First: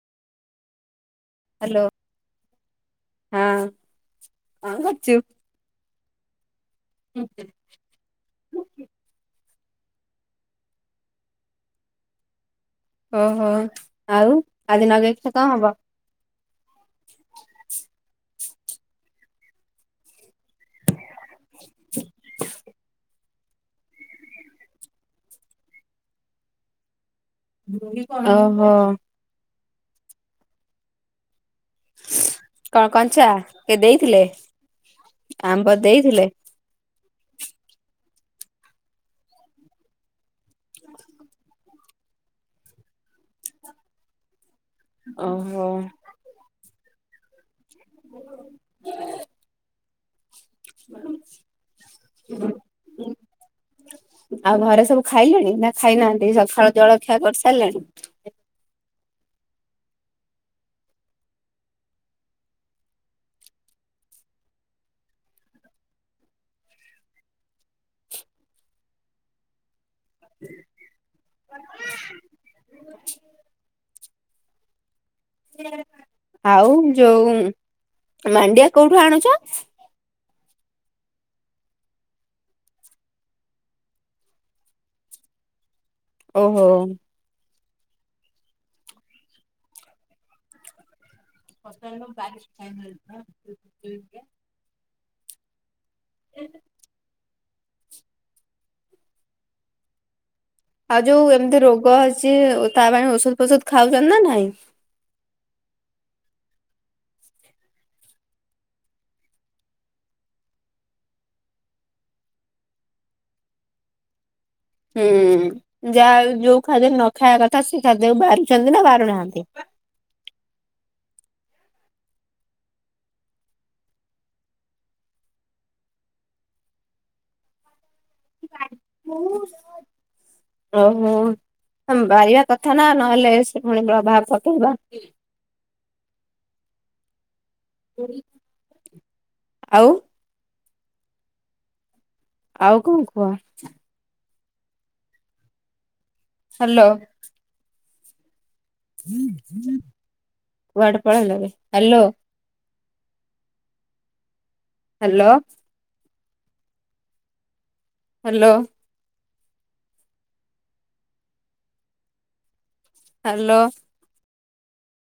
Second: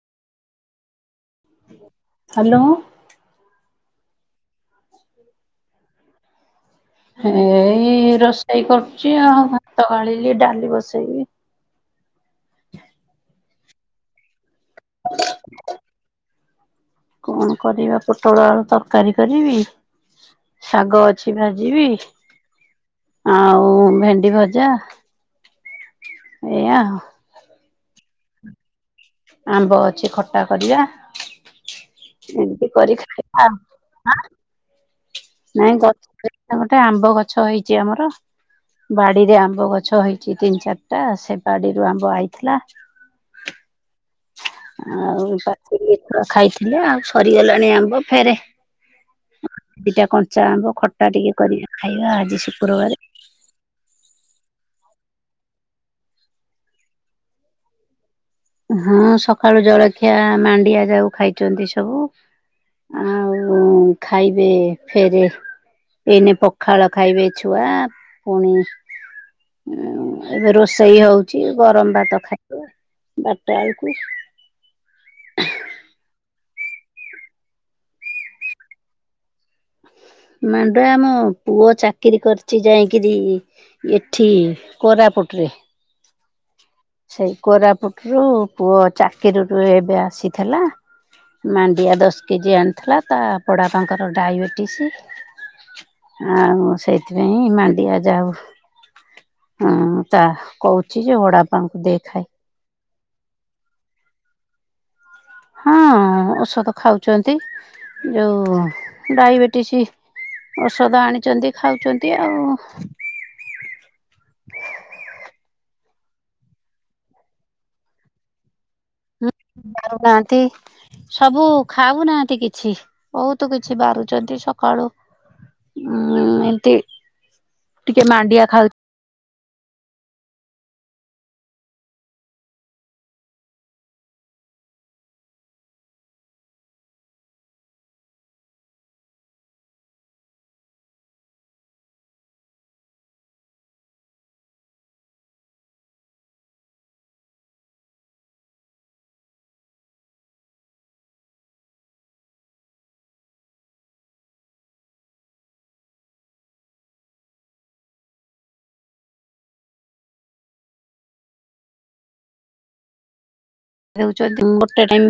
Hello hello ହଁ କଣ କରୁଚୁ? ଏଇ ରୋଷେଇ କରୁଚି ଆଉ ଭା ଗଳିଲି ଡାଲି ବସେଇବି। ଓହୋ ଆଉ ଆଜି ନଗେଇଖିଆ କଣ ହବ? କଣ କରିବା ପୋଟଳ, ଆଳୁ ତରକାରୀ କରିବି ଶାଗ ଅଛି ଭାଜିବି। ଆଉ ଭେଣ୍ଡି ଭଜା ଏଇୟା। ଓହୋ। ଆମ୍ବ ଅଛି ଖଟା କରିଆ। ଏମିତି କଣ କରି କଞ୍ଚା ଖାଇବା ଆଉ। କେ ଦେଇଥିଲେ ଆମ୍ବ ନାଇଁ ଦେଇଥିଲେ? ଗଛ ଗୋଟେ ଆମ୍ବ ଗଛ ହେଇଚି ଆମର ବାଡିରେ ଆମ୍ବ ଗଛ ହେଇ ଚି ତିନି ଚାରିଟା ସେ ବାଡିରୁ ଆମ୍ବ ଆଇଥିଲା। ଆଉ ଓହୋ ବାକୁ ଖାଇଥିଲେ ଆଉ ସରିଗଲା ଣି ଆମ୍ବ ଫେରେ ଦିଟା କ ଚା ଆମ୍ବ ଖଟା ଟିକେ କରିକି ଖାଇବା ଆଜି ଶୁକ୍ରବାରେ। ଆଉ ଘରେ ସବୁ ଖାଇଲେଣି ନା ଖାଇନାହାନ୍ତି ସକାଳୁ ଜଳଖିଆ କରିସାରିଲାଣି। ହଁ ସକାଳୁ ଜଳଖିଆ ମାଣ୍ଡିଆ ଯାଉ ଖାଇଛନ୍ତି ସବୁ। ଆଉ ଖାଇବେ ଫେରେ। ଏଇନେ ପଖାଳ ଖାଇବେ ଛୁଆ ପୁଣି। ଏବେ ରୋଷେଇ ହଉଛି ଗରମ ଭାତ ଖାଇବେ। ଟାଇକୁ। ଆଉ ଯୋଉ ମାଣ୍ଡିଆ କୋଉଠୁ ଆଣୁଛ। ମାଣ୍ଡୁଆ ଆମ ପୁଅ ଚାକିରି କରିଚି ଯାଇକିରି ଏଠି କୋରା। ପୁଟ୍ ରେ। ଓହୋ। କୋରାପୁଟରୁୁ ପୁଅ ଚାକିରିରୁୁ ଏବେ ଆସିଥିଲା। ମାଣ୍ଡିଆ ଦଶ କେଜି ଆଣିଥିଲା ତା ବଡ଼ ବାପା ଙ୍କର ଡାଇବେଟିସି। ଆଉ ସେଇଥିପାଇଁ ମାଣ୍ଡିଆ ଯାଉ ହ ତା। କହୁଛି ଯେ ବଡ଼ । ଏମିତ୍ ରୋଗ ଅଛି ତା ପାଇଁ ଔଷଧ ଫୋଷଧ ଖାଉଛନ୍ତି ନା ନାହିଁ। ହଁ ଔଷଧ ଖାଉଛନ୍ତି ଯୋଉ ଡାଇବେଟିସି। ଔଷଧ ଆଣିଛନ୍ତି ଖାଉଛନ୍ତି ଆଉ। ହୁଁ ଯାହା ଯୋଉ ଖାଦ୍ୟ ନ ଖାଇବା କଥା ସେ ଖାଦ୍ୟକୁ ଭରି। ଛନ୍ତି ନା ବାରୁ ନାହାନ୍ତି। ବାରୁନାହାନ୍ତି ସବୁ ଖାଉନାହାନ୍ତି କିଛି ବହୁତ କିଛି ବାରୁଛନ୍ତି ସକାଳୁ। ଉଁ ଏମତି ଟିକେ ମାଣ୍ଡିଆ ଖାଉଛି। ଓହୋ। ବାହାରିବା କଥା ନା ନହେଲେ ସେ ପୁଣି ପ୍ରଭାବ ପକେଇବା। ଆଉ। ଆଉ କଣ କୁହ? ହ୍ୟାଲୋ। ଗଟ ପଳଲାରେ ହ୍ୟାଲୋ। ହ୍ୟାଲୋ। ହ୍ୟାଲୋ। ହ୍ୟାଲୋ। ଦେଉ ଗୋଟେ ଟାଇମ